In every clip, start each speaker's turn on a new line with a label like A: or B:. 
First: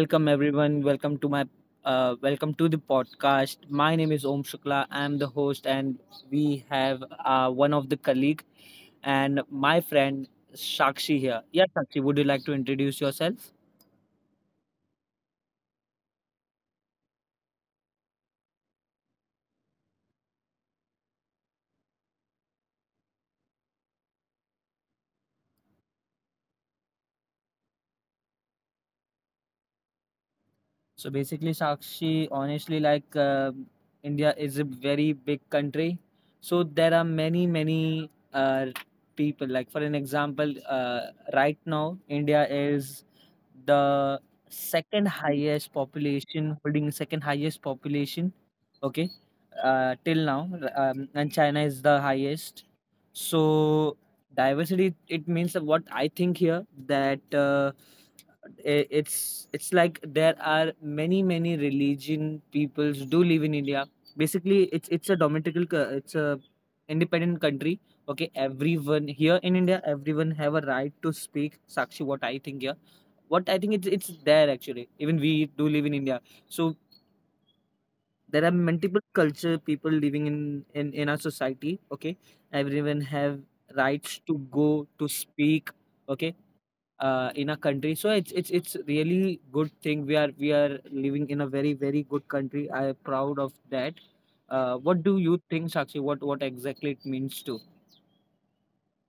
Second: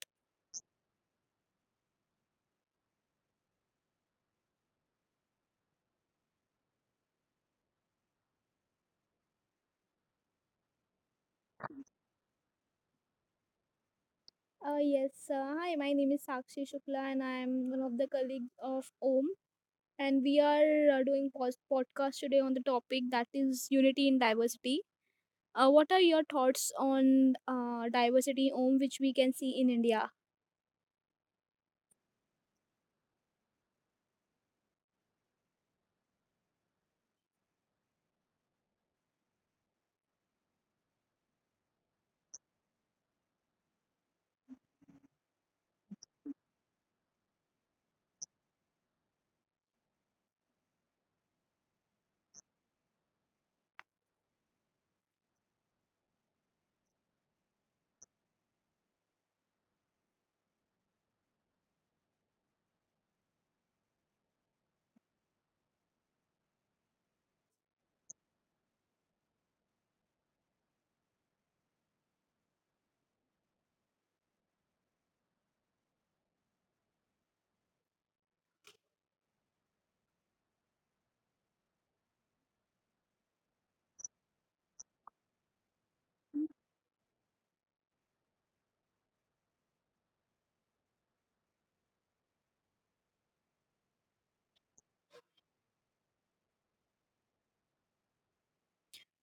A: welcome everyone. Welcome to the podcast. My name is Om Shukla. I'm the host, and we have one of the colleague and my friend Shakshi here. Yeah, Shakshi, would you like to introduce yourself?
B: Yes. Hi, my name is Sakshi Shukla, and I am one of the colleagues of OM. And we are doing podcast today on the topic that is unity in diversity. What are your thoughts on diversity, OM, which we can see in India?
A: So basically, Sakshi, honestly, like India is a very big country. So there are many, many people. Like, for an example, right now, India is the second highest population, holding second highest population, okay, till now, and China is the highest. So diversity, it means that what I think here that uh, it's like there are many religion peoples do live in India. Basically, it's a independent country. Okay, everyone here in India, everyone have a right to speak. Sakshi, what I think it's there actually. Even we do live in India, so there are multiple culture people living in our society. Okay, everyone have rights to go to speak. Okay, in a country, so it's really good thing. We are living in a very very good country. I am proud of that. What do you think, Sakshi? What exactly it means to?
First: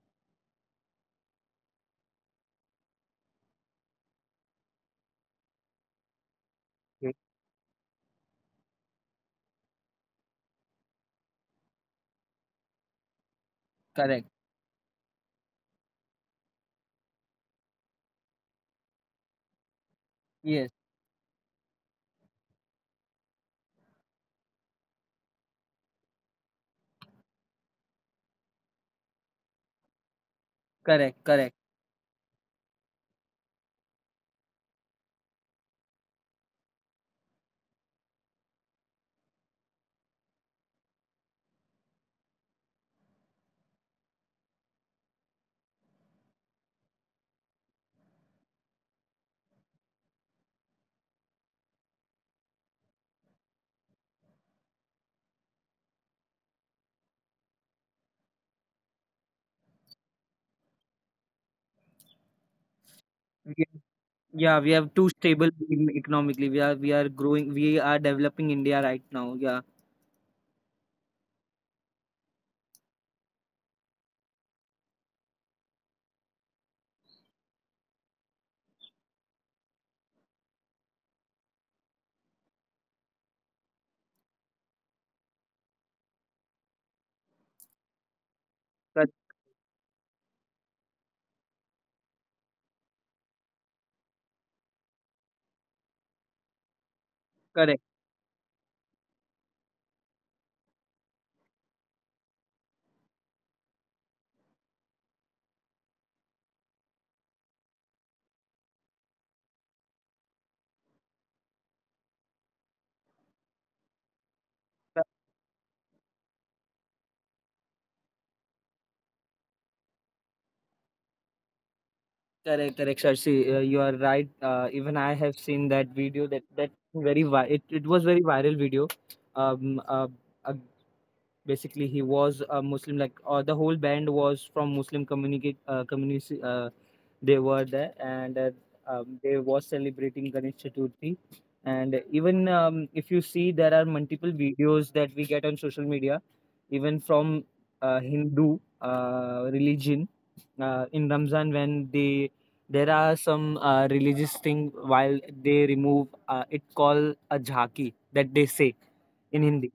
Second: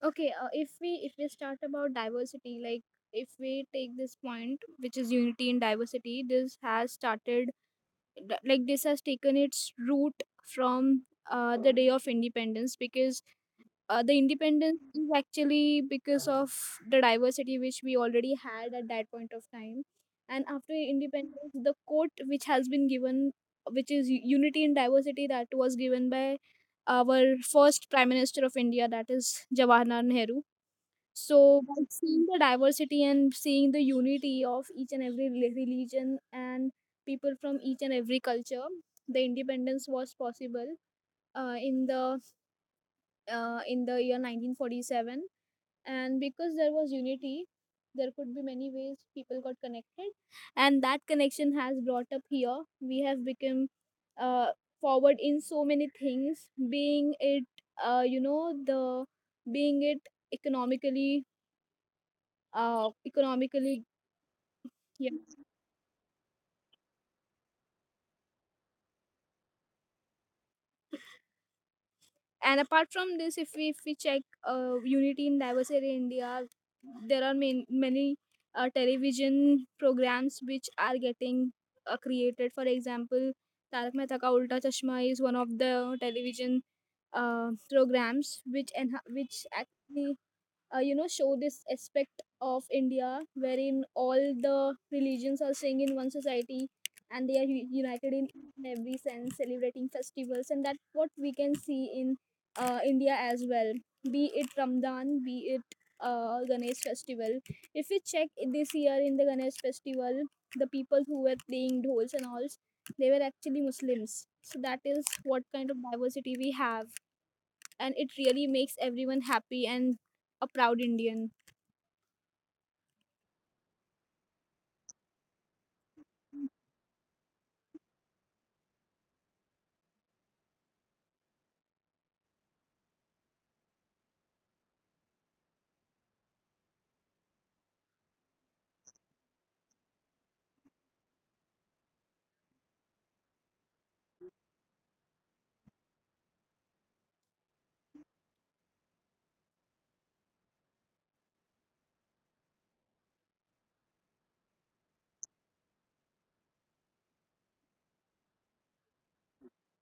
B: Okay. If we start about diversity, like if we take this point, which is unity in diversity, this has
A: Okay.
B: like this has taken its root from the day of independence, because the
A: Correct.
B: independence is actually because of the diversity which we already had at that point of time, and
A: Yes.
B: after independence the quote which has been given, which is unity in diversity, that was given by our first prime minister of India, that is Jawaharlal Nehru.
A: Correct.
B: So
A: Correct.
B: by seeing the diversity and seeing the unity of each and every religion, and people from each and every culture, the independence was possible uh, in the in the year 1947. And because there was unity, there could be many ways people got connected, and that connection has brought up here, we have become uh, forward in so many things, being it you know the being it economically economically.
A: Yeah, we have too
B: Yeah.
A: stable economically. We are growing. We are developing India right now. Yeah.
B: And apart from this, if we check unity in diversity in India, there are many television programs which are getting created, for example Tarak Mehta Ka Ulta Chashma is one of the television uh, programs
A: Cor-
B: which actually show this aspect of India, wherein all the religions are staying in one society and they are
A: correct,
B: united in every sense, celebrating festivals. And that's what we can see in India as well, be it Ramadan, be it Ganesh festival. If we check, this year in the Ganesh festival, the people who were playing dhols and alls, they were actually Muslims. So that is
A: cor-
B: what kind of diversity we have, and it really makes everyone happy and a proud Indian.
A: correct, correct. Sharshi, you are right. Even I have seen that video. That that very vi- it was very viral video. Um, uh, uh, basically, he was a Muslim. Like the whole band was from Muslim communicate community, they were there, and they was celebrating Ganesh Chaturthi. And even if you see, there are multiple videos that we get on social media, even from Hindu religion, in Ramzan, when they there are some religious thing while they remove it called a jhaki that they say in Hindi.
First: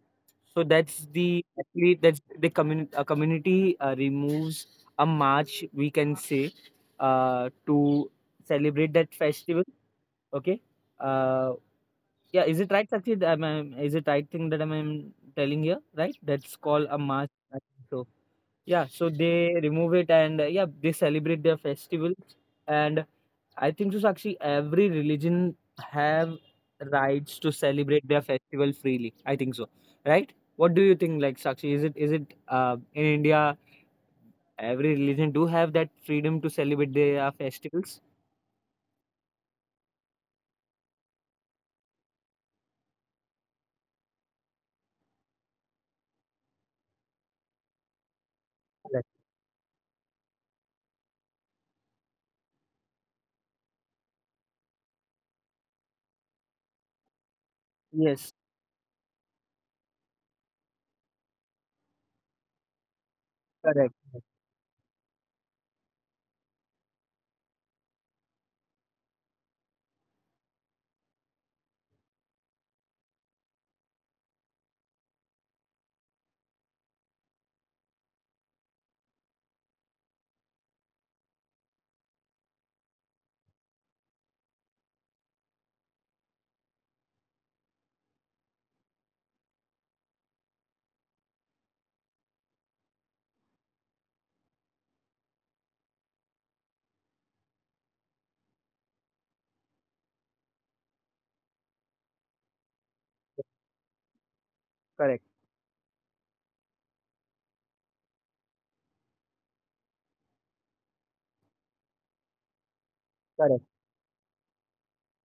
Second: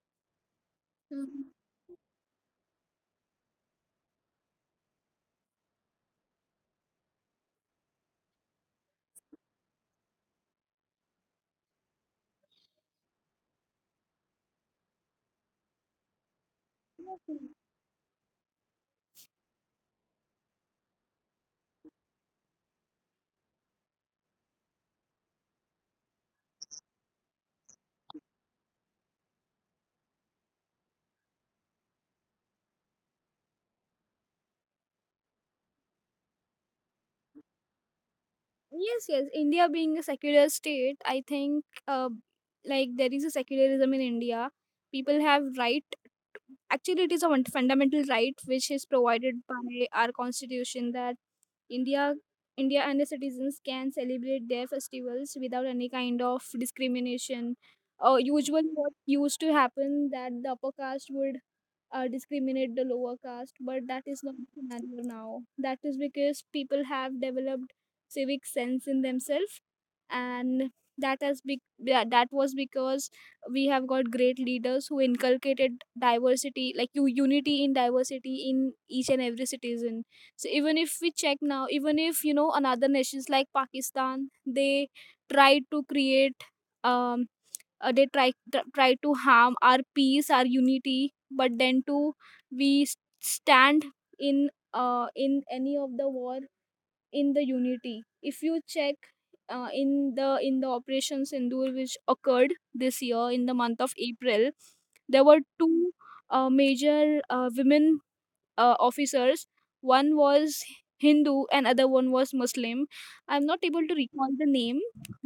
A: So that's the
B: Mhm.
A: actually that's the community removes a march, we can say, to celebrate that festival. Okay. Uh, yeah, is it right, Sachit? Is it right thing that I'm telling here? Right? That's called a march, I think. So yeah, so they remove it and yeah, they celebrate their festival. And I think so, Sakshi, every religion have rights to celebrate their festival freely. I think so, right? What do you think, like Sakshi? Is it in India every religion do have that freedom to celebrate their festivals?
B: Yes, yes. India being a secular state, I think, like, there is a secularism in India. People have right. Actually, it is a fundamental right which is
A: Correct.
B: provided by our constitution, that India, India and the citizens can celebrate their festivals without any kind of discrimination.
A: Yes,
B: Usually, what used to happen that the upper caste would discriminate the lower caste, but
A: correct,
B: that is not
A: correct,
B: the scenario now. That is because people have developed civic sense in themselves, and yeah, that was because we have got great leaders who inculcated diversity, like you unity in diversity in each and every citizen. So even if we check now, even if you know, another nations like Pakistan, they try to create. Um, they try to harm our peace, our unity, but then too we stand in in any of the war, in the unity. If you check, in the Operation Sindur which occurred this year in the month of April, there
A: correct,
B: were two major women officers. One was Hindu and other one was Muslim. I'm not
A: correct.
B: able to recall the name,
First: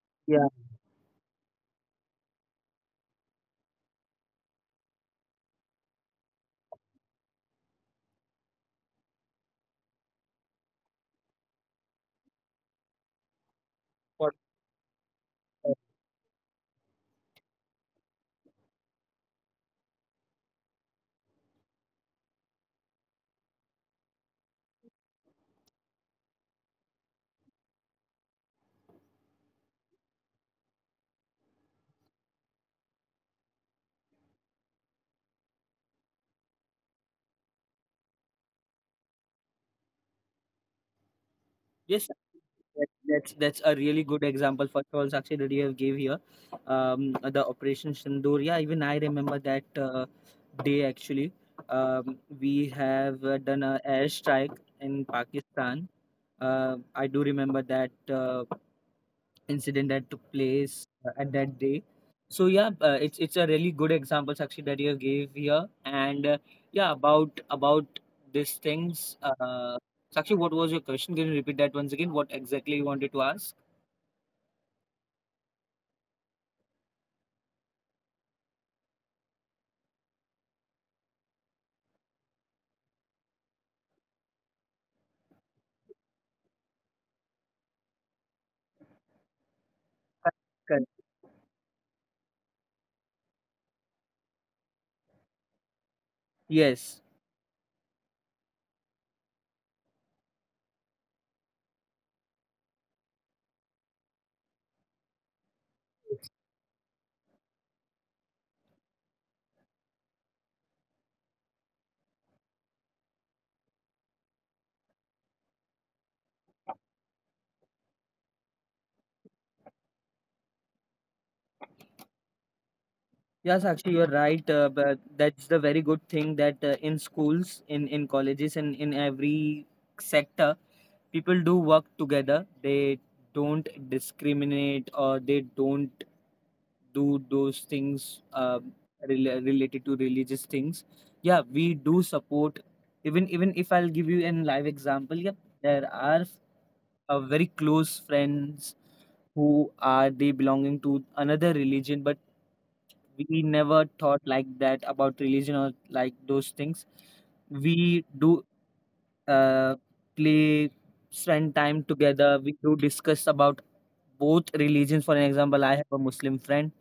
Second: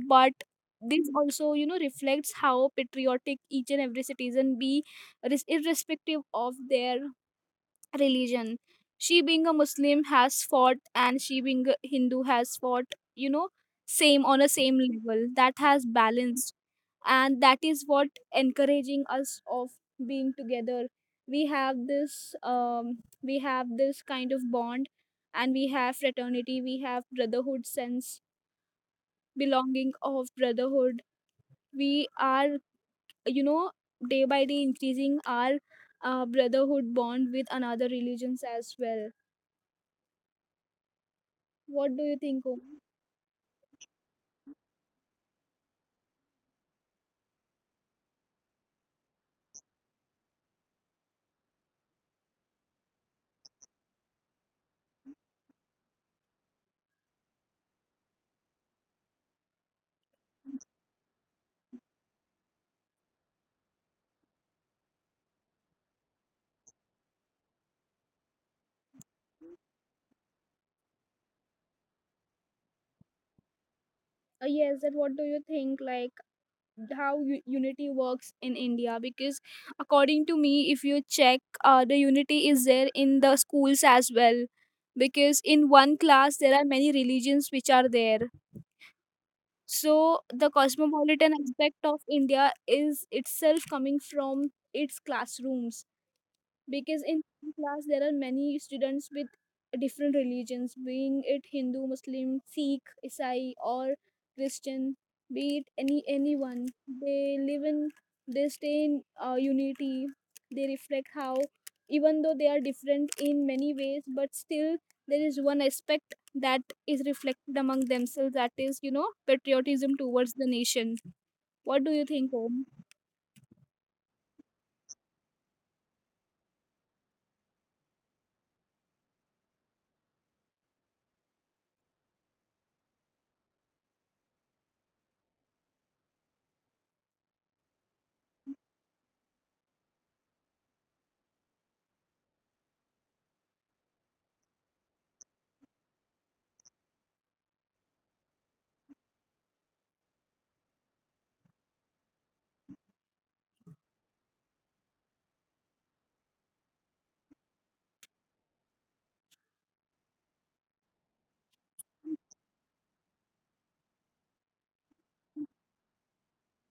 B: but
A: Yeah.
B: this also, reflects how patriotic each and every citizen be, irrespective of their religion. She being a Muslim has fought, and she being a Hindu has fought, same
A: for
B: on a same level. That has balanced, and that is what encouraging us of being together. We have this kind of bond, and we have fraternity, we have brotherhood sense, belonging of brotherhood. We are, you know, day by day increasing our brotherhood bond with another religions as well. What do
A: Yes,
B: you
A: sir.
B: think, Om?
A: That's a really good example for all, Sakshi, that you have gave here. The Operation Sindoor. Yeah, even I remember that day actually. We have done a airstrike in Pakistan. I do remember that. Incident that took place at that day. So yeah, it's a really good example, Sakshi, that you gave here. And yeah, about these things, Sakshi, what was your question? Can you repeat that once again? What exactly you wanted to ask?
B: Yes, that what do you think, like how unity works in India? Because according to me, if you check, the unity is there in the schools as well, because in one class there are many religions which are there. So the
A: Correct.
B: cosmopolitan aspect of India is itself coming from its classrooms,
A: Yes.
B: because in class there are many students with different religions, being it Hindu, Muslim, Sikh, Isai or Christian, be it anyone. They live in they stay in unity. They reflect how, even though they are different in many ways, but still there is one aspect that is reflected among themselves, that is, you know, patriotism towards the nation. What do you think, Om?
A: Yes, actually, you're right. But that's the very good thing that in schools, in colleges, and in every sector, people do work together. They don't discriminate or they don't do those things related to religious things. Yeah, we do support. Even if I'll give you an live example, yeah, there are very close friends who are they belonging to another religion, but we never thought like that about religion or like those things. We do uh, play, spend time together. We do discuss about both religions. For an example, I have a Muslim friend.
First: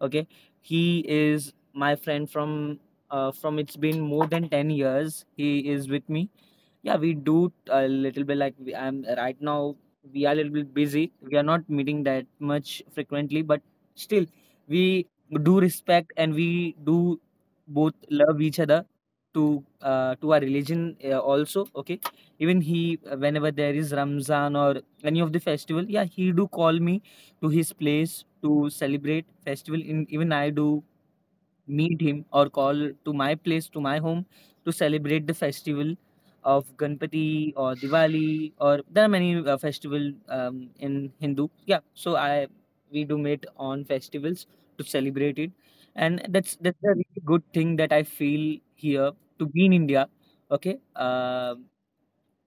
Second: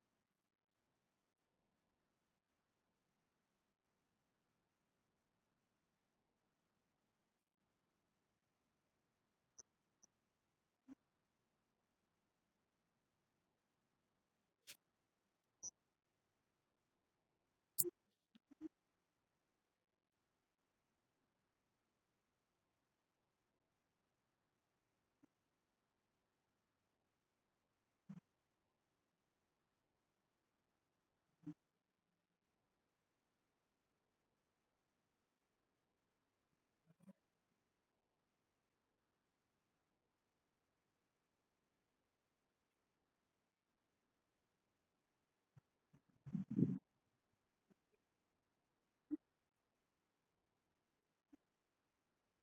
A: Okay, he is my friend from it's been more than 10 years he is with me. Yeah, we do a little bit, like I'm right now, we are a little bit busy. We are not meeting that much frequently, but still we do respect and we do both love each other, to our religion also. Okay, even he, whenever there is Ramzan or any of the festival, yeah, he do call me to his place to celebrate festival. In even I do meet him or call to my place, to my home, to celebrate the festival of Ganpati or Diwali, or there are many festival, in Hindu. Yeah, so I, we do meet on festivals to celebrate it, and that's a really good thing that I feel here to be in India. Okay. Um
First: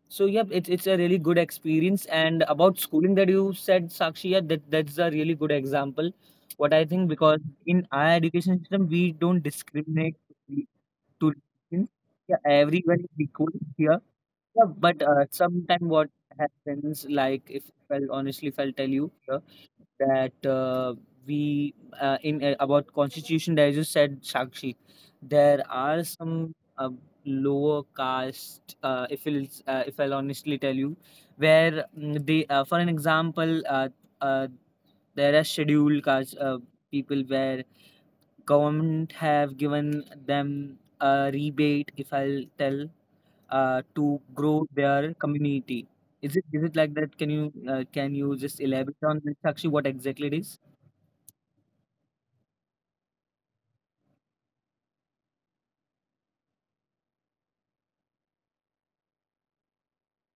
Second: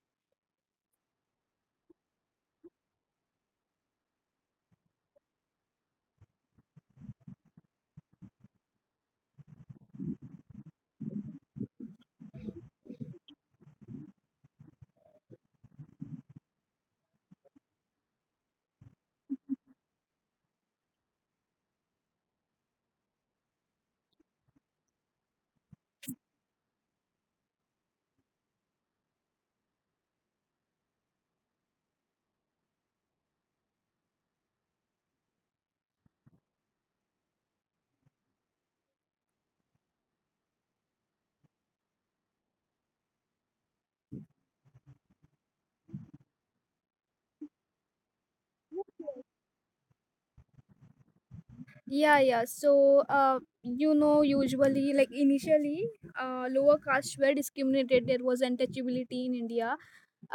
A: so yep, it's a really good experience. And about schooling that you said, Sakshi, yeah, that that's a really good example. What I think, because in our education system we don't discriminate to religions. Yeah, everyone is equal here. Yeah, but sometimes what happens, like if, well, honestly, if I'll tell you here that we, in, about constitution there, you said, Sakshi, there are some uh, lower caste, if I'll honestly tell you where they, for an example, uh, there are scheduled caste people where government have given them a rebate, if I'll tell, to grow their community. Is it, is it like that? Can you can you just elaborate on this actually, what exactly it is?
B: Yeah, yeah. So, you know, usually, like initially, lower castes were discriminated. There was untouchability in India,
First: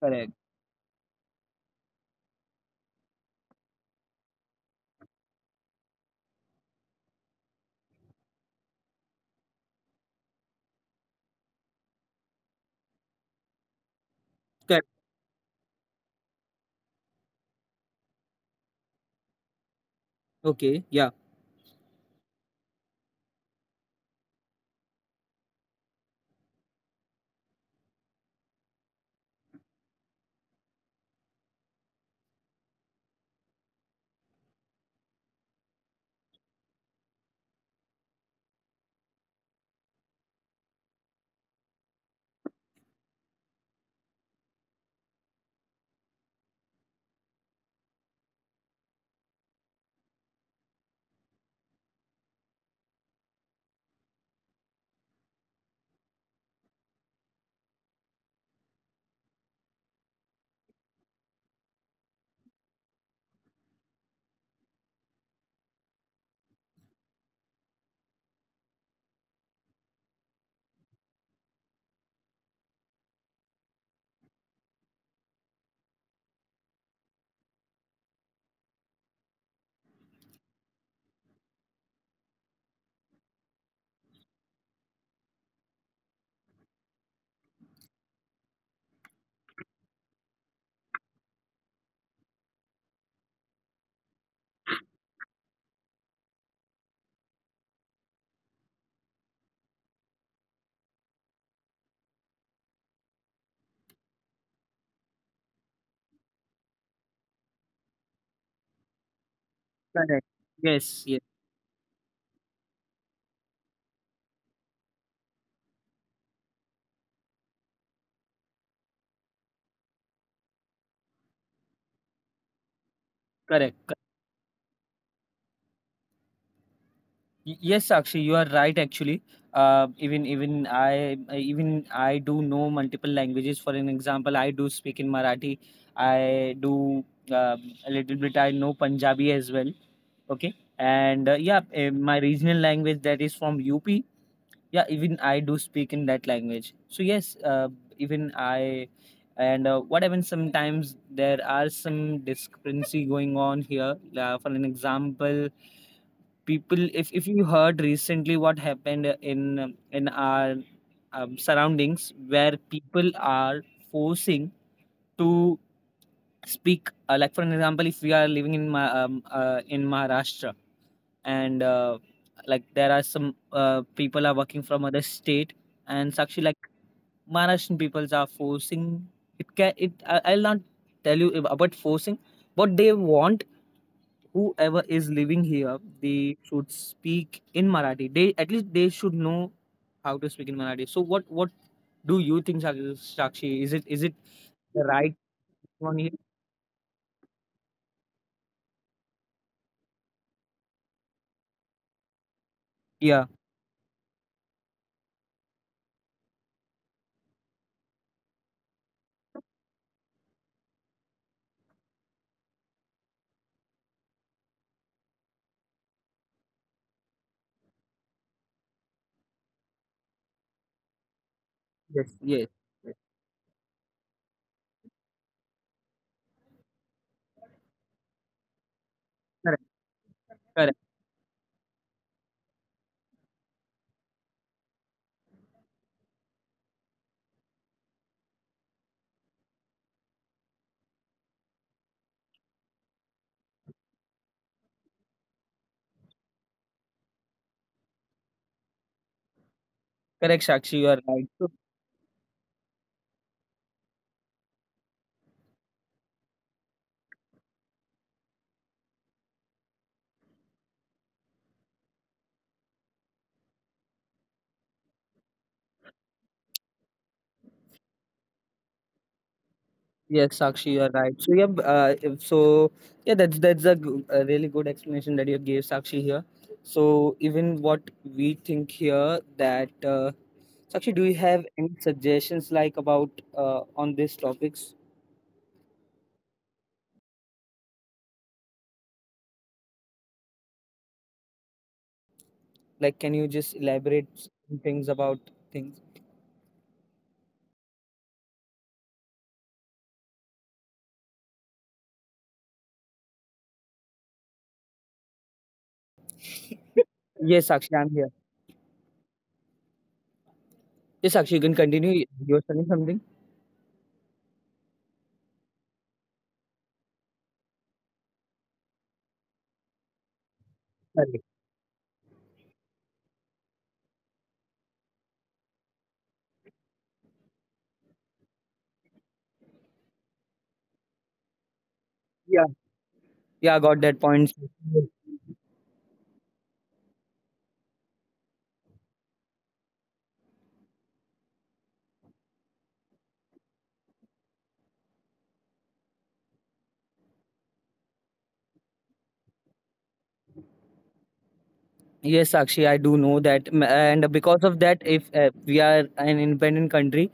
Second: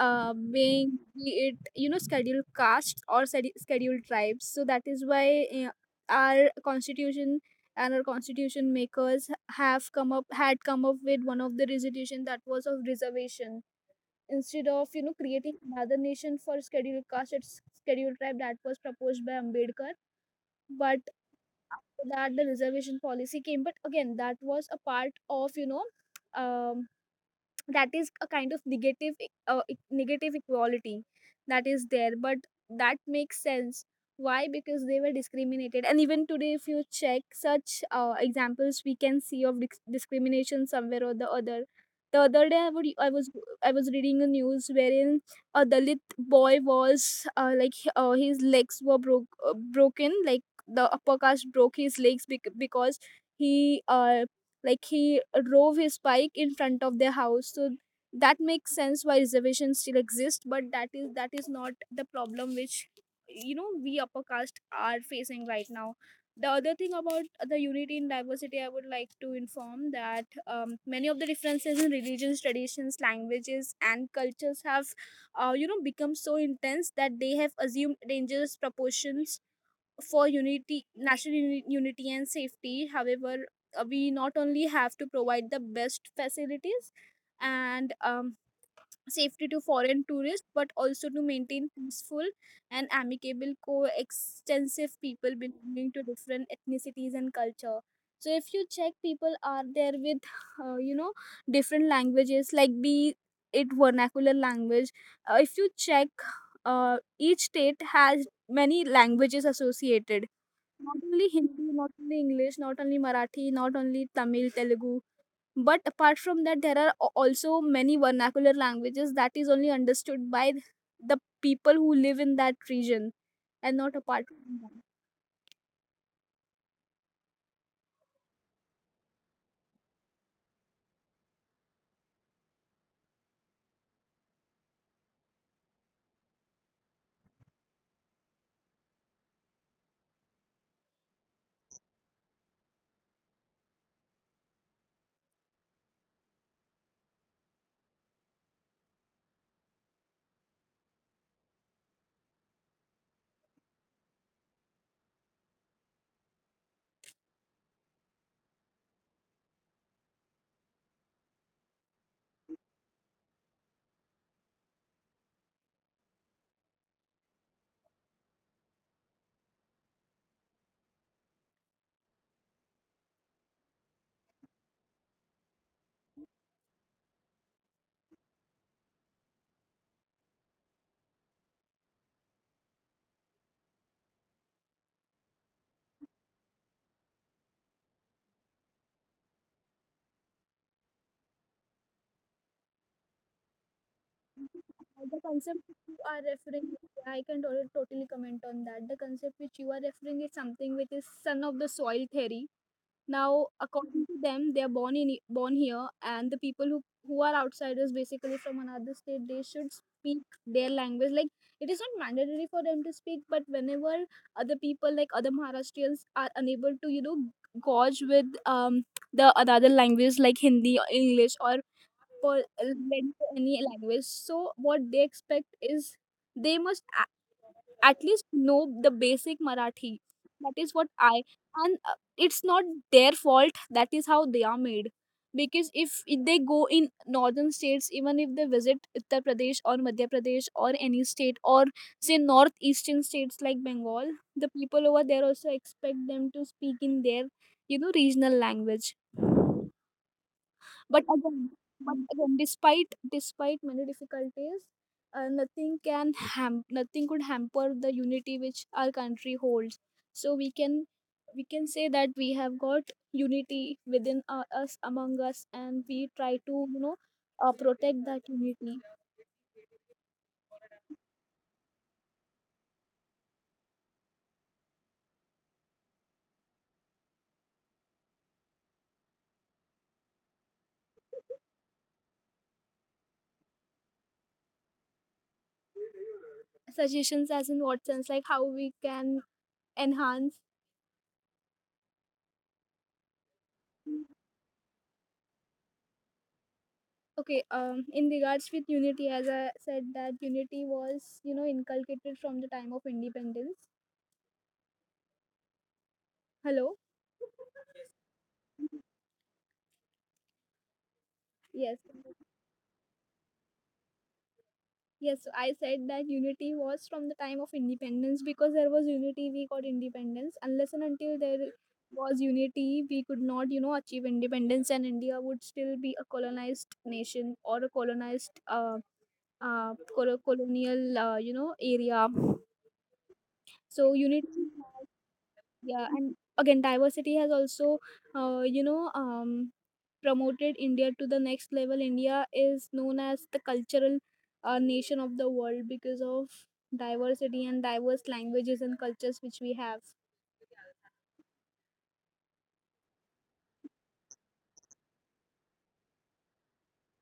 A: Correct.
B: being be it, you know, scheduled castes or scheduled tribes. So that is why our constitution, and our constitution makers have come up had come up with one of the resolution that was of reservation, instead
A: Correct.
B: of, you know, creating another nation for scheduled caste, it's scheduled tribe, that was proposed by Ambedkar.
A: Okay, yeah.
B: But after that the reservation policy came, but again that was a part of, you know, um, that is a kind of negative equality that is there. But that makes sense, why, because they were discriminated, and even today if you check, such examples we can see of discrimination somewhere or the other. The other day I was reading a news wherein a Dalit boy was his legs were broken, like the upper caste broke his legs, because he like he drove his bike in front of their house. So that makes sense why reservations still exist. But that is not the problem which, you know, we upper caste are facing right now. The other thing about the unity in diversity, I would like to inform that many of the differences in religions, traditions, languages and cultures have become so intense that they have assumed dangerous proportions for unity, national unity and safety. However, we not only have to provide the best facilities and safety to foreign tourists, but also to maintain peaceful and amicable coextensive people belonging to different ethnicities and culture. So if you check, people are there with, you know, different languages, like be it vernacular language. If you check, each state has many languages
A: Correct.
B: associated,
A: Yes.
B: not
A: Yes.
B: only Hindi, not only English, not only Marathi, not only Tamil, Telugu, but apart from that, there are also many vernacular languages that is only understood by the people who live in that region and
A: Correct.
B: not apart from them.
A: Y- Yes, Sakshi, you are right. Actually, even I do know multiple languages. For an example, I do speak in Marathi. I do uh, a little bit. I know Punjabi as well. Okay, and my regional language that is from UP. Yeah, even I do speak in that language. So yes, even I. And what happens sometimes, there are some discrepancy going on here. For an example, people, if you heard recently what happened in our surroundings, where people are forcing to speak, like, for an example, if we are living in in Maharashtra, and like there are some people are working from other state, and Sakshi, like Maharashtrian peoples are forcing, it can, it I, I'll not tell you about forcing what they want. Whoever is living here, they should speak in Marathi. They, at least, they should know how to speak in Marathi. So what do you think, Sakshi? Is it, is it the right
B: The concept which
A: one
B: you
A: here?
B: are referring to, I can totally comment on that. The concept which you are referring is something which is son of the soil theory.
A: Yeah.
B: Now, according to them, they are born here, and the people who are outsiders, basically from another state, they should speak their language. Like, it is not mandatory for them to speak, but whenever other people, like other Maharashtrians, are unable to, you know, gauge with the another language like Hindi or English or
A: Yes.
B: for
A: Yes. Yes.
B: led to any language. So what they expect is they must at least know the basic
A: Correct.
B: Marathi. That is
A: Correct.
B: what I, and it's not their fault, that is how they are made, because if they go in northern states, even if they visit Uttar Pradesh or Madhya Pradesh or any state, or say northeastern states like Bengal, the people over there also expect them to speak in their, you know, regional language.
A: Correct, Sakshi, you are
B: but
A: right.
B: again,
A: So,
B: but again, despite many difficulties, nothing could hamper the unity which our country holds. So we can say that we have got unity within us among us, and we try to, you know, protect that unity.
A: yes, Sakshi, you are right. So yeah. If, so yeah, a really good explanation that you gave, Sakshi, here. So even what we think here, that Sakshi, do you have any suggestions like, about on these topics?
B: Suggestions as in what sense, like how we can enhance.
A: Like, can you just elaborate some things about things?
B: Okay, in regards with unity, as I said, that unity was, you know, inculcated from the time of independence. Hello?
A: Yes, Sakshi, I'm here. Yes, Sakshi, you can
B: Yes.
A: continue. You were saying something?
B: Yes, so I said that unity was from the time of independence. Because there was unity, we got independence. Unless and
A: Sorry.
B: until there was unity, we could not, you know, achieve independence, and India would still be a colonized nation, or a colonized, colonial, you know, area.
A: Yeah, yeah, I got that
B: So
A: point.
B: unity, yeah, and again, diversity has also, uh, you know, um, promoted India to the next level. India is known as the cultural nation of the world because of diversity and diverse languages and cultures which we have.
A: Yes, Sakshi, I do know that, M- and because of that, if we are an independent country,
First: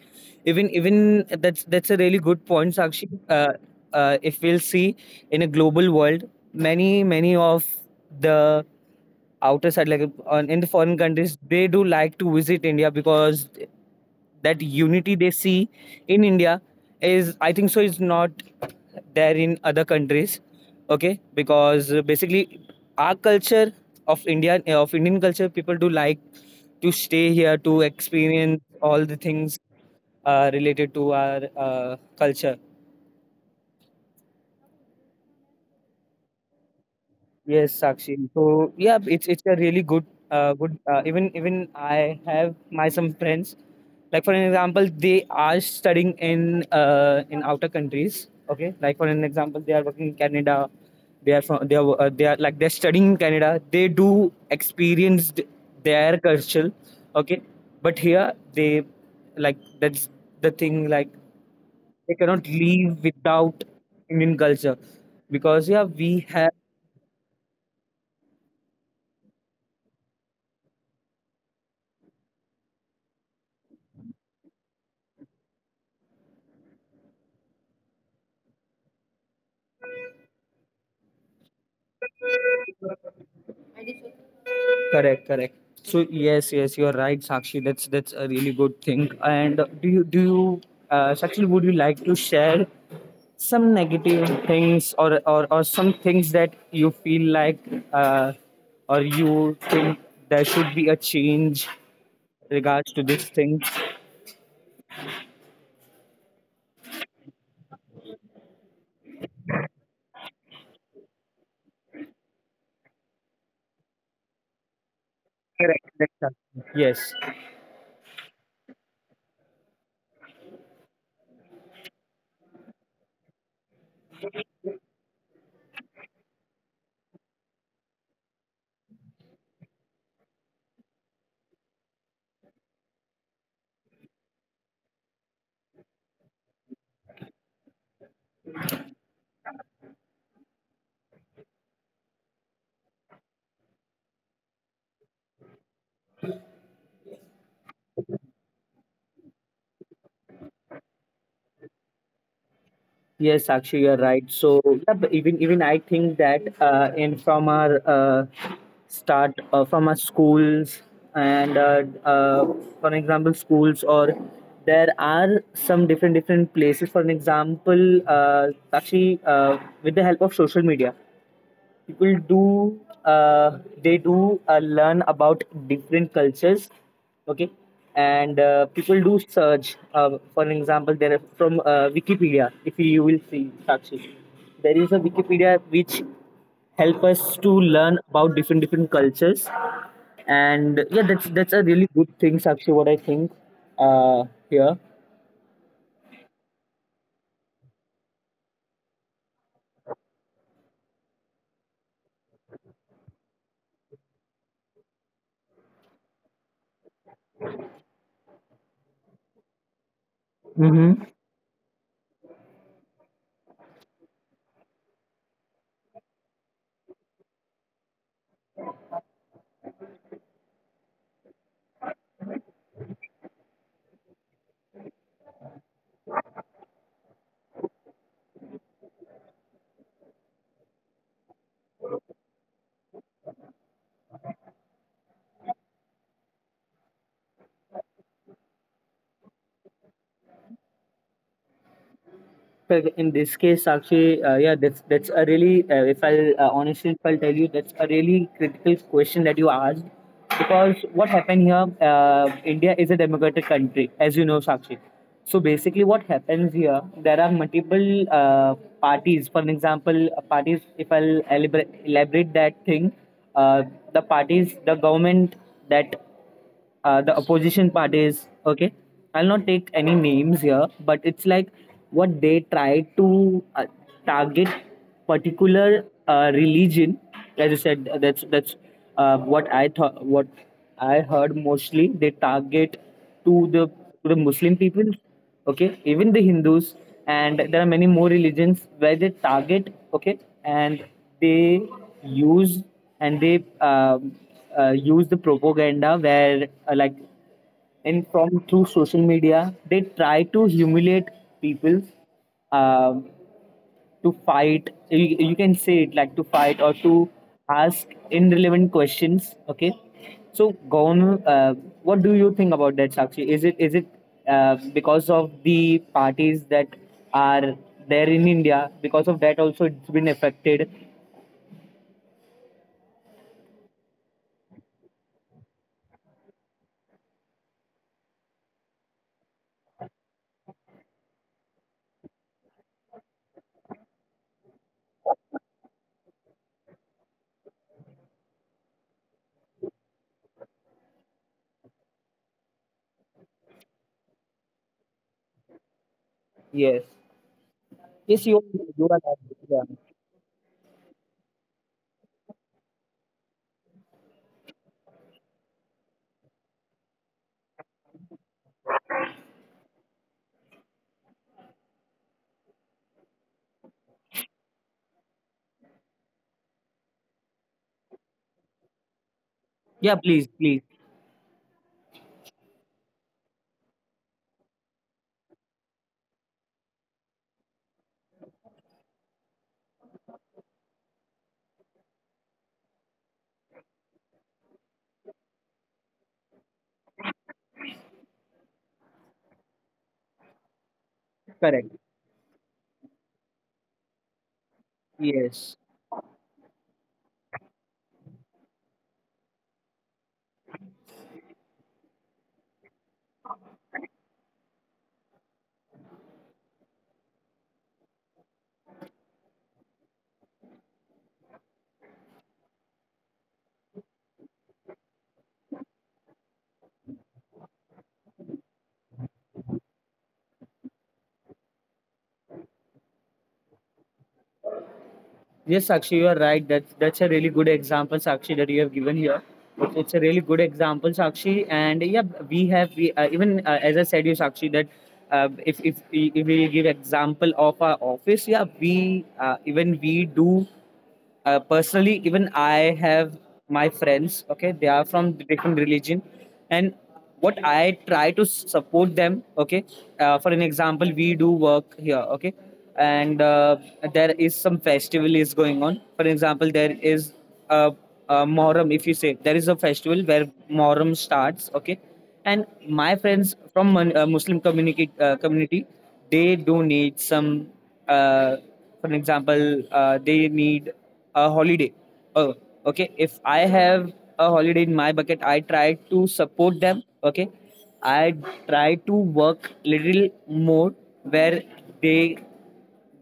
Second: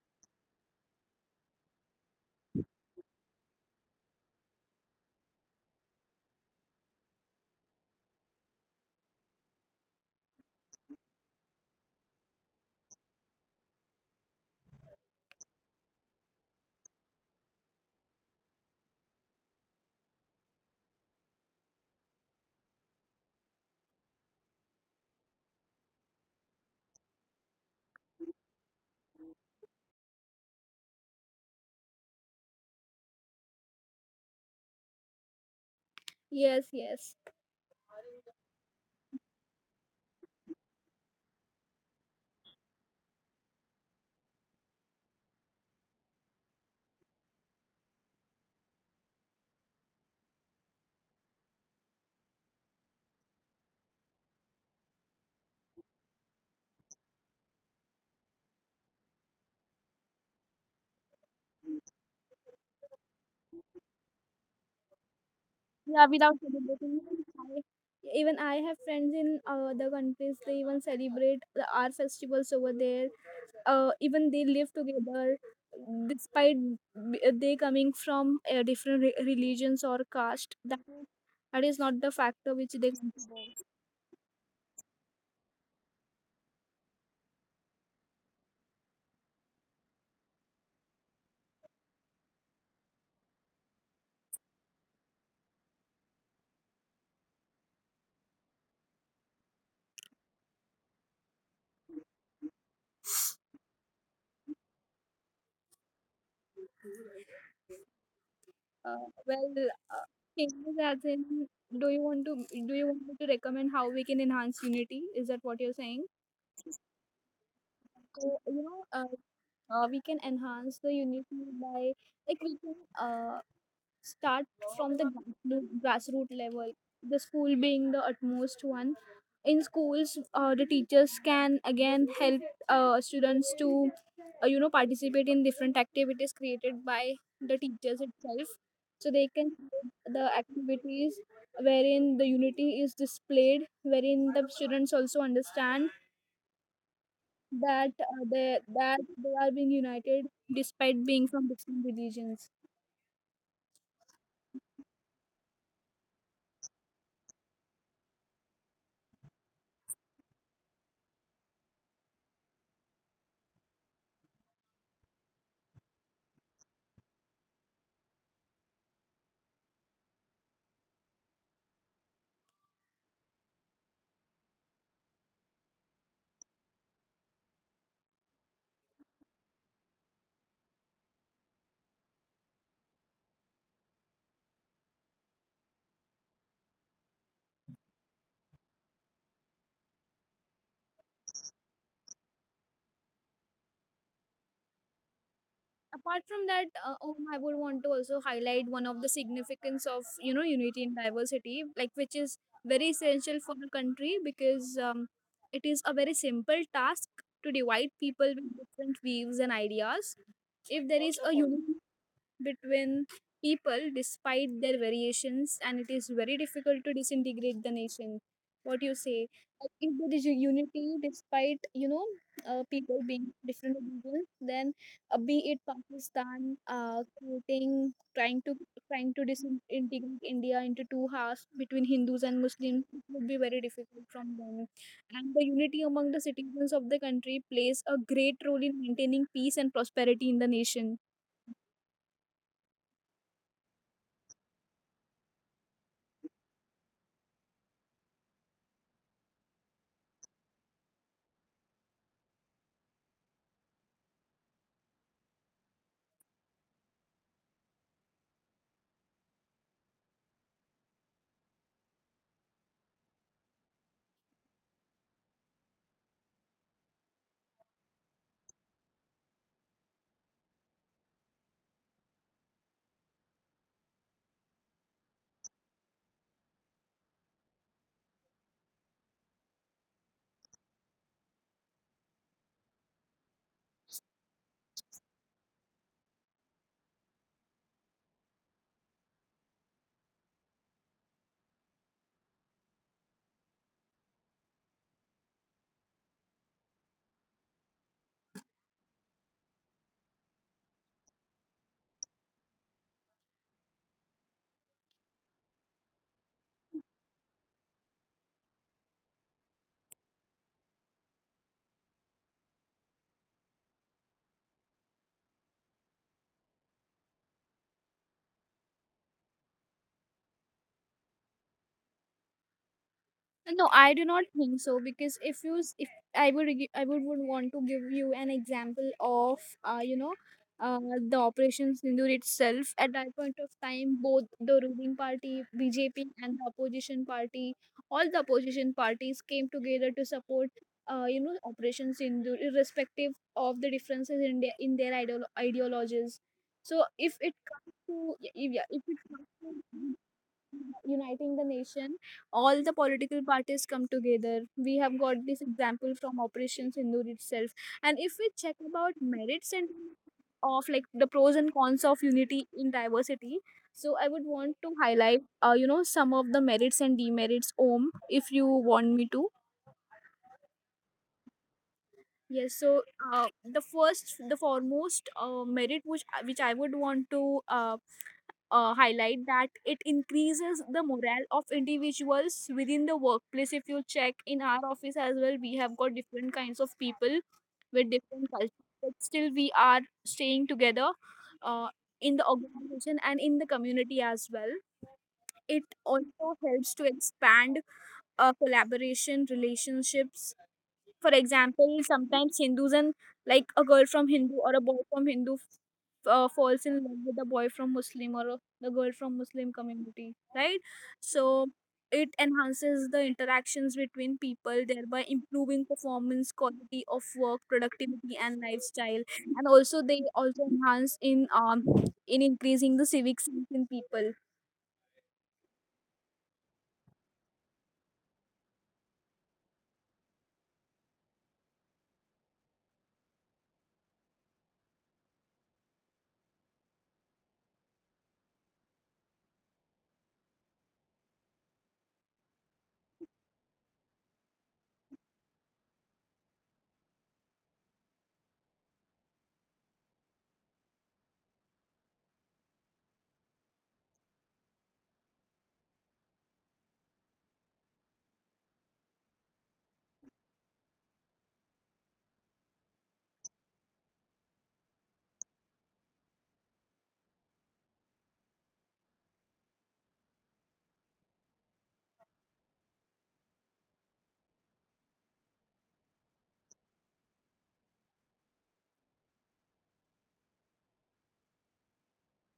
A: even that's a really good point, Sakshi. If we'll see in a global world, many, many of the outer side, like on, in the foreign countries, they do like to visit India, because that unity they see in India is, I think so, is not there in other countries. Okay, because basically our culture of India, of Indian culture, people do like to stay here to experience all the things related to our culture.
B: Yes, yes.
A: Yes, Sakshi. So yeah, it's a really good, good. Even even I have my some friends. Like, for an example, they are studying in outer countries. Okay, like, for an example, they are working in Canada. They are from, they are they are, like, they're studying in Canada. They do experience their culture. Okay, but here they, like, that's the thing. Like, they cannot live without Indian culture, because yeah
B: Yeah,
A: we
B: without
A: have.
B: celebrating. I, Even I have friends in other countries. They even celebrate our festivals over there. Even they live together, despite they coming from different religions or caste. That is not the factor which they consider.
A: Correct, correct. So yes, yes, you're right, Sakshi. That's a really good thing. And do you, do you, Sakshi, would you like to share some negative things, or some things that you feel like uh, or you think there should be a change regards to these things?
B: Uh, well, uh, changes as in, do you want to do you want me to recommend how we can enhance unity? Is that what you're saying?
A: Yes.
B: So you know, we can enhance the unity by, like, we can, start from the grassroots level, the school being the utmost one. In schools, the teachers can again help students to, you know, participate in different activities created by the teachers itself, so they can, the activities wherein the unity is displayed, wherein the students also understand that, they are being united despite being from different religions.
A: Yes, Sakshi, you're right. So yeah, but even even I think that in, from our start, from our schools, and for example schools, or there are some different, different places. For an example, Sakshi, with the help of social media, people do they do learn about different cultures. Okay. And people do search, for example, there are from Wikipedia. If you will see, Sakshi, there is a Wikipedia which help us to learn about different different cultures. And yeah, that's a really good thing, Sakshi, what I think, uh, here.
B: Apart from that, I would want to also highlight one of the significance of, you know, unity and diversity, like, which is very essential for the country, because, it is a very simple task to divide people with different views and ideas. If there
A: Mm-hmm.
B: is a unity between people despite their variations, and it is very difficult to disintegrate the nation, what do you say? Like, if there is a unity despite, you know, people being different religions, then, be it Pakistan creating, trying to trying to disintegrate India into two halves between Hindus and Muslims, it would be very difficult from them. And the unity among the citizens of the country plays a great role in maintaining peace and prosperity in the nation.
A: Well, in this case, actually, yeah, that's a really, if I'll honestly, if I'll tell you, that's a really critical question that you asked. Because what happened here, India is a democratic country, as you know, Sakshi. So basically, what happens here, there are multiple parties. For an example, parties. If I'll elaborate that thing, uh, the parties, the government that the opposition parties. Okay, I'll not take any names here, but it's like what they try to, target particular religion. As I said, that's what I thought, what I heard, mostly they target to the Muslim people, okay, even the Hindus, and there are many more religions where they target, okay. And they use, and they use the propaganda where, like, and from through social media, they try to humiliate people, um, to fight. You you can say it like, to fight or to ask irrelevant questions. Okay, so governor, what do you think about that, Sakshi? Is it because of the parties that are there in India, because of that also it's been affected?
B: No, I do not think so, because if you s- if I would I would want to give you an example of, you know, uh, the Operation Sindoor itself. At that point of time, both the ruling party BJP and the opposition party, all the opposition parties, came together to support, you know, Operation Sindoor, irrespective of the differences in their
A: Yes.
B: ideologies. So if it
A: yes you, are,
B: comes
A: you
B: to,
A: are
B: yeah,
A: right.
B: if
A: Yeah.
B: it comes to uniting the nation, all the political parties come together. We have got this example from Operation Sindoor itself. And if we check about merits and, of, like, the pros and cons of unity in diversity, so I would want to highlight, you know, some of the merits and demerits, om, if you want me
A: Yeah,
B: to.
A: please, please.
B: Yes. So, uh, the first, the foremost, merit which I would want to uh, highlight, that it increases the morale of individuals within the workplace. If you check in our office as well, we have got different kinds of people with different cultures, but still we are staying together
A: Correct.
B: uh, in the organization and in the community as well.
A: Yes.
B: It also helps to expand collaboration relationships. For example, sometimes Hindus and, like, a girl from Hindu or a boy from Hindu falls in love with a boy from Muslim or a, the girl from Muslim community, right? So it enhances the interactions between people, thereby improving performance, quality of work, productivity and lifestyle. And also they also enhance in, um, in increasing the civic sense in people.
A: Yes, Sakshi, you are right. That's a really good example, Sakshi, that you have given here. It's a really good example, Sakshi. And yeah, we have we even as I said, you, Sakshi, that if we give example of our office, yeah, we even we do, personally, even I have my friends, okay. They are from different religion, and what I try to support them. Okay, for an example, we do work here, okay. And there is some festival is going on. For example, there is a, a Moram, if you say, there is a festival where Moram starts, okay. And my friends from Muslim community community, they donate some, uh, for example, they need a holiday. Oh, okay. If I have a holiday in my bucket, I try to support them. Okay, I try to work little more where they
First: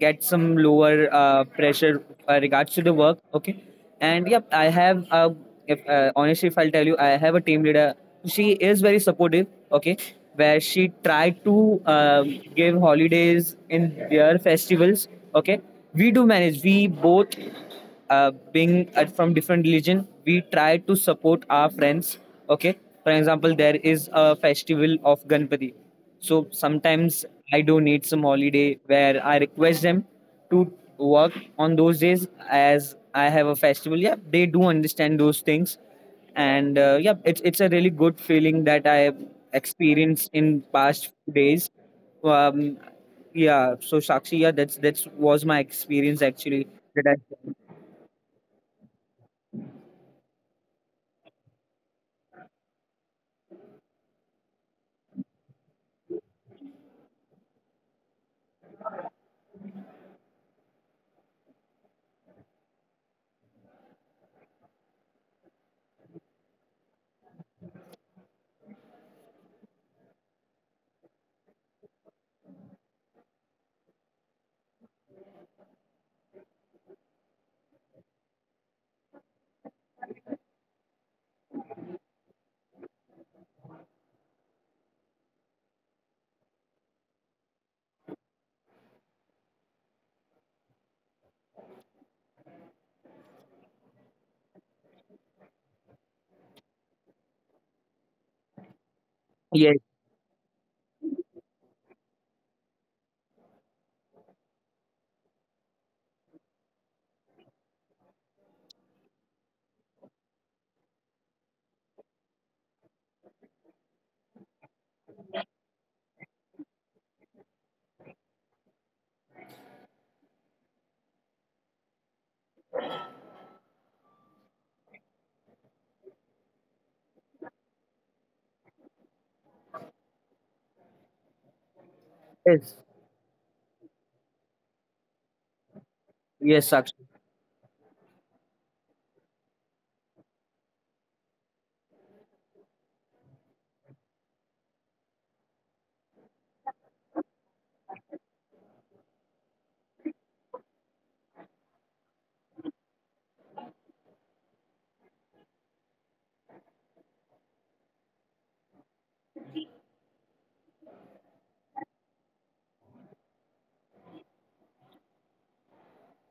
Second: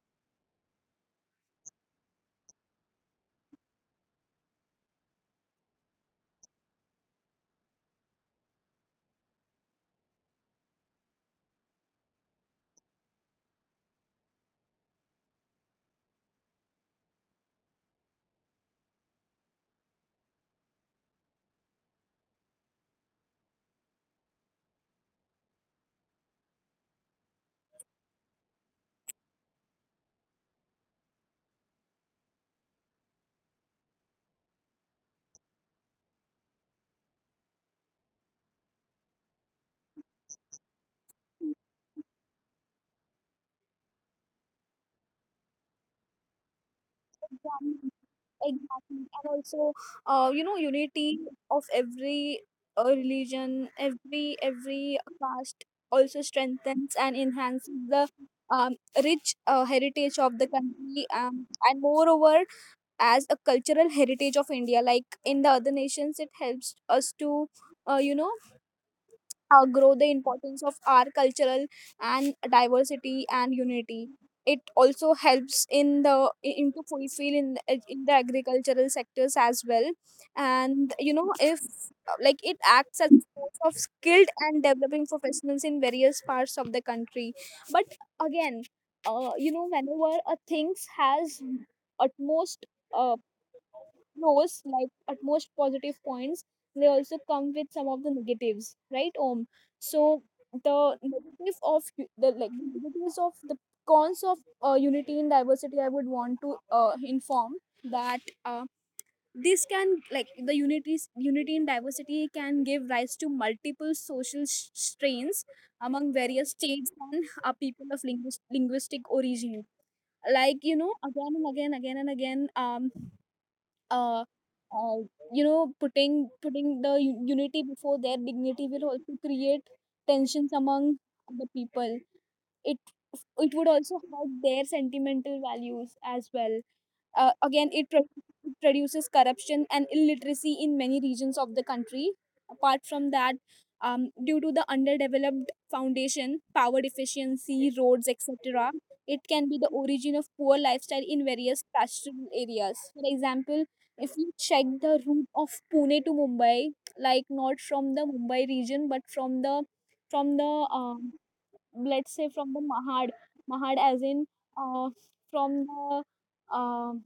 A: get some lower pressure regards to the work. Okay, and yep, I have a. If, honestly, if I'll tell you, I have a team leader. She is very supportive. Okay, where she tried to, give holidays in their festivals. Okay, we do manage. We both being from different religion, we try to support our friends, okay. For example, there is a festival of Ganpati, so sometimes I do need some holiday where I request them to work on those days, as I have a festival. Yeah, they do understand those things. And yeah, it's a really good feeling that I have experienced in past few days. um yeah, so Sakshi, yeah, that's was my experience actually that I.
B: Exactly. And also, you know, unity of every religion, every caste also strengthens and enhances the, um, rich heritage of the country. And moreover, as a cultural heritage of India, like in the other nations, it helps us to, you know, grow the importance of our cultural and diversity and unity. It also helps in the, in to fulfill in the agricultural sectors as well. And you know, if, like, it acts as a source of skilled and developing professionals in various parts of the country. But again, you know, whenever a things has utmost uh, knows, like, at most positive points, they also come with some of the negatives, right? Om, so
A: Yes.
B: the negative of u- the like the negatives of the cons of unity and diversity, I would want to inform that, this can, like, the unity unity and diversity can give rise to multiple social strains among various states and, people of linguistic origin. Like, you know, again and again, uh, uh, you know, putting the unity before their dignity will also create tensions among the people. It
A: Yes.
B: it would also hurt their sentimental values as well.
A: Yes, Sakshi.
B: Again, it produces corruption and illiteracy in many regions of the country. Apart from that, due to the underdeveloped foundation, power deficiency, roads, etc., it can be the origin of poor lifestyle in various pastoral areas. For example, if you check the route of Pune to Mumbai, like not from the Mumbai region, but from the from the um, let's say from the Mahad, Mahad as in, uh, from the, um,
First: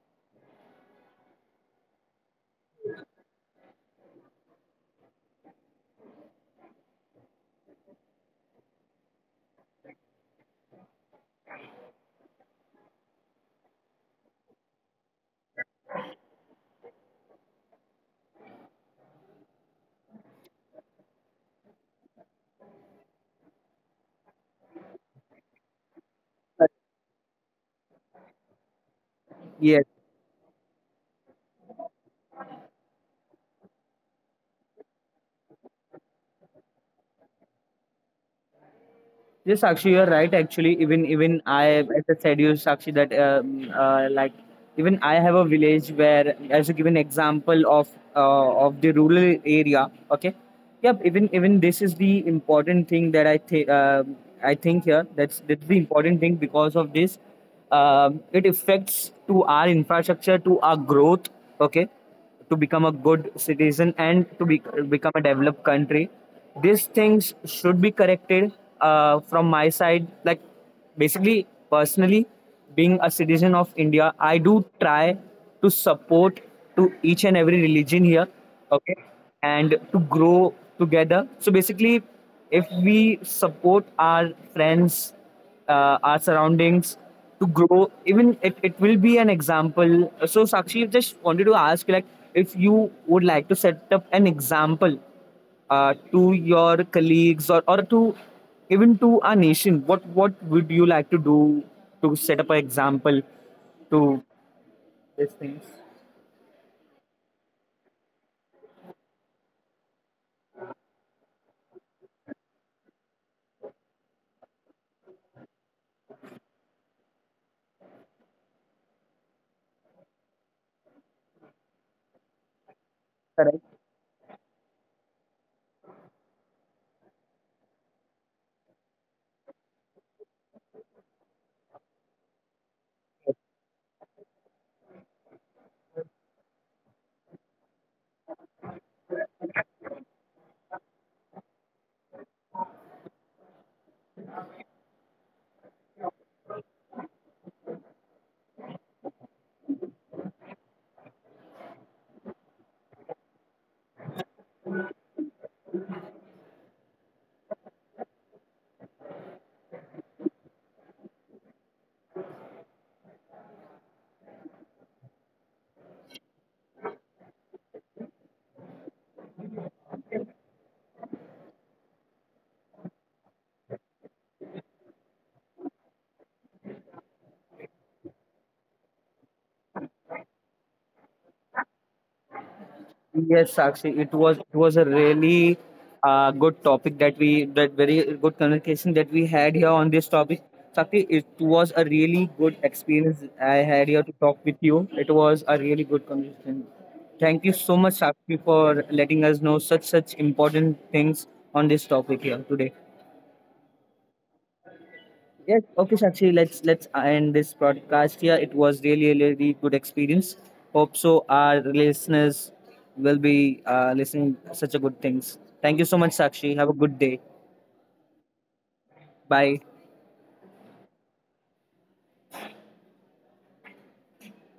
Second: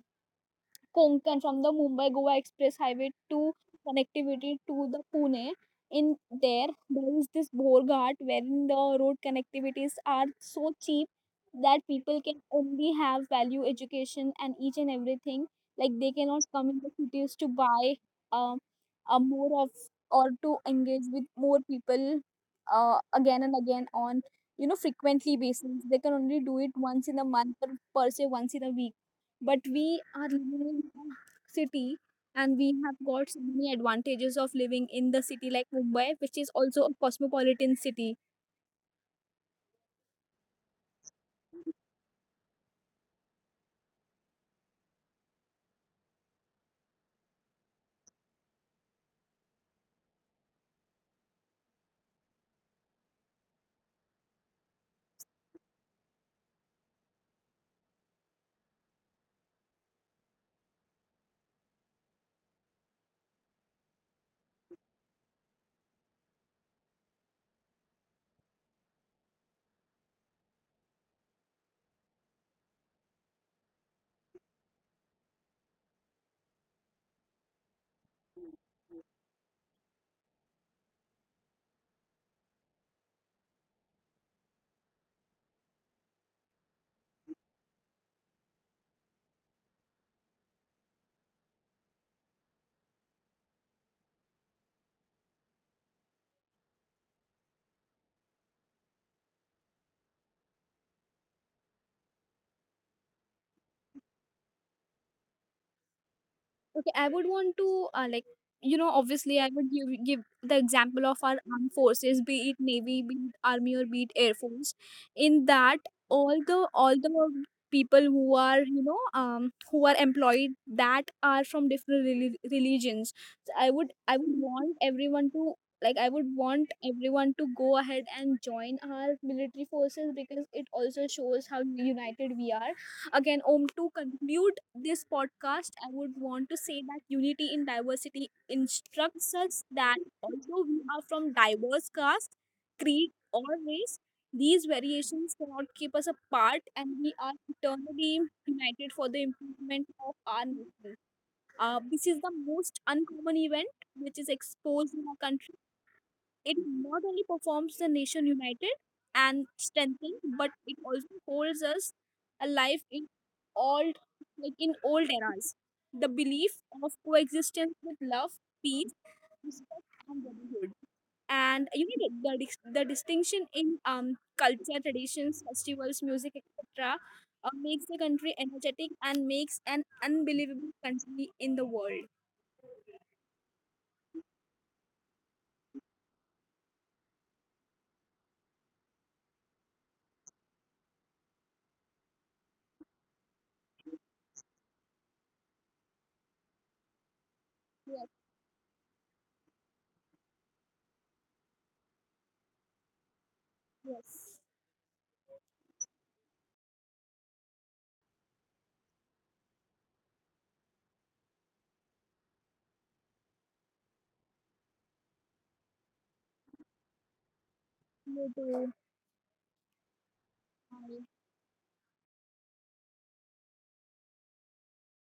B: Konkan, from the Mumbai Goa Express Highway to connectivity to the Pune. In there, there is this Borghat wherein the road connectivities are so cheap that people can only have value education and each and everything. Like they cannot come in the cities to buy, um, a more of, or to engage with more people again and again on, you know, frequently basis. They can only do it once in a month or, per se, once in a week. But
A: Yes.
B: we are living in a city and we have got so many advantages of living in the city like Mumbai, which is also a cosmopolitan city.
A: Yes, Sakshi, you're right. Actually, even even I, as I said, you, Sakshi, that like, even I have a village where, as you give an example of, of the rural area. Okay, yep, even even this is the important thing that I think, I think here. That's the important thing. Because of this, it affects to our infrastructure, to our growth. Okay, to become a good citizen, and to be, become a developed country, these things should be corrected. From my side, like, basically, personally, being a citizen of India, I do try to support to each and every religion here, okay, and to grow together. So basically, if we support our friends, our surroundings to grow, even it will be an example. So Sakshi, just wanted to ask, like, if you would like to set up an example to your colleagues, or to even to our nation, what would you like to do to set up an example to these things?
B: Okay, I would want to, like, you know, obviously I would give the example of our armed forces, be it navy, be it army, or be it air force. In that, all the people who are, you know, um, who are employed, that are from different religions. So
A: Correct.
B: I would want everyone to, like, I would want everyone to go ahead and join our military forces, because it also shows how united we are. Again, om, to conclude this podcast, I would want to say that unity in diversity instructs us that, although we are from diverse caste, creed, or race, these variations cannot keep us apart, and we are eternally united for the improvement of our nation. Uh, this is the most uncommon event which is exposed in our country. It not only performs the nation united and strengthened, but it also holds us alive in old, like in old eras. The belief of coexistence with love, peace, respect, and brotherhood. And you know the, the distinction in, um, culture, traditions, festivals, music, etc. Makes the country energetic and makes an unbelievable country in the world.
A: Yes, Sakshi, it was a really, good topic that we that very good communication that we had here on this topic. Sakshi, it was a really good experience I had here to talk with you. It was a really good conversation. Thank you so
B: Yes,
A: much, Sakshi, for letting us know such such important things on this topic here today.
B: yes.
A: Yes, okay, Sakshi. Let's end this podcast here. It was really, really, really good experience. Hope so. Our listeners will be listening such a good things. Thank you so much, Sakshi. Have a good day.
B: You too.
A: Bye.
B: Bye.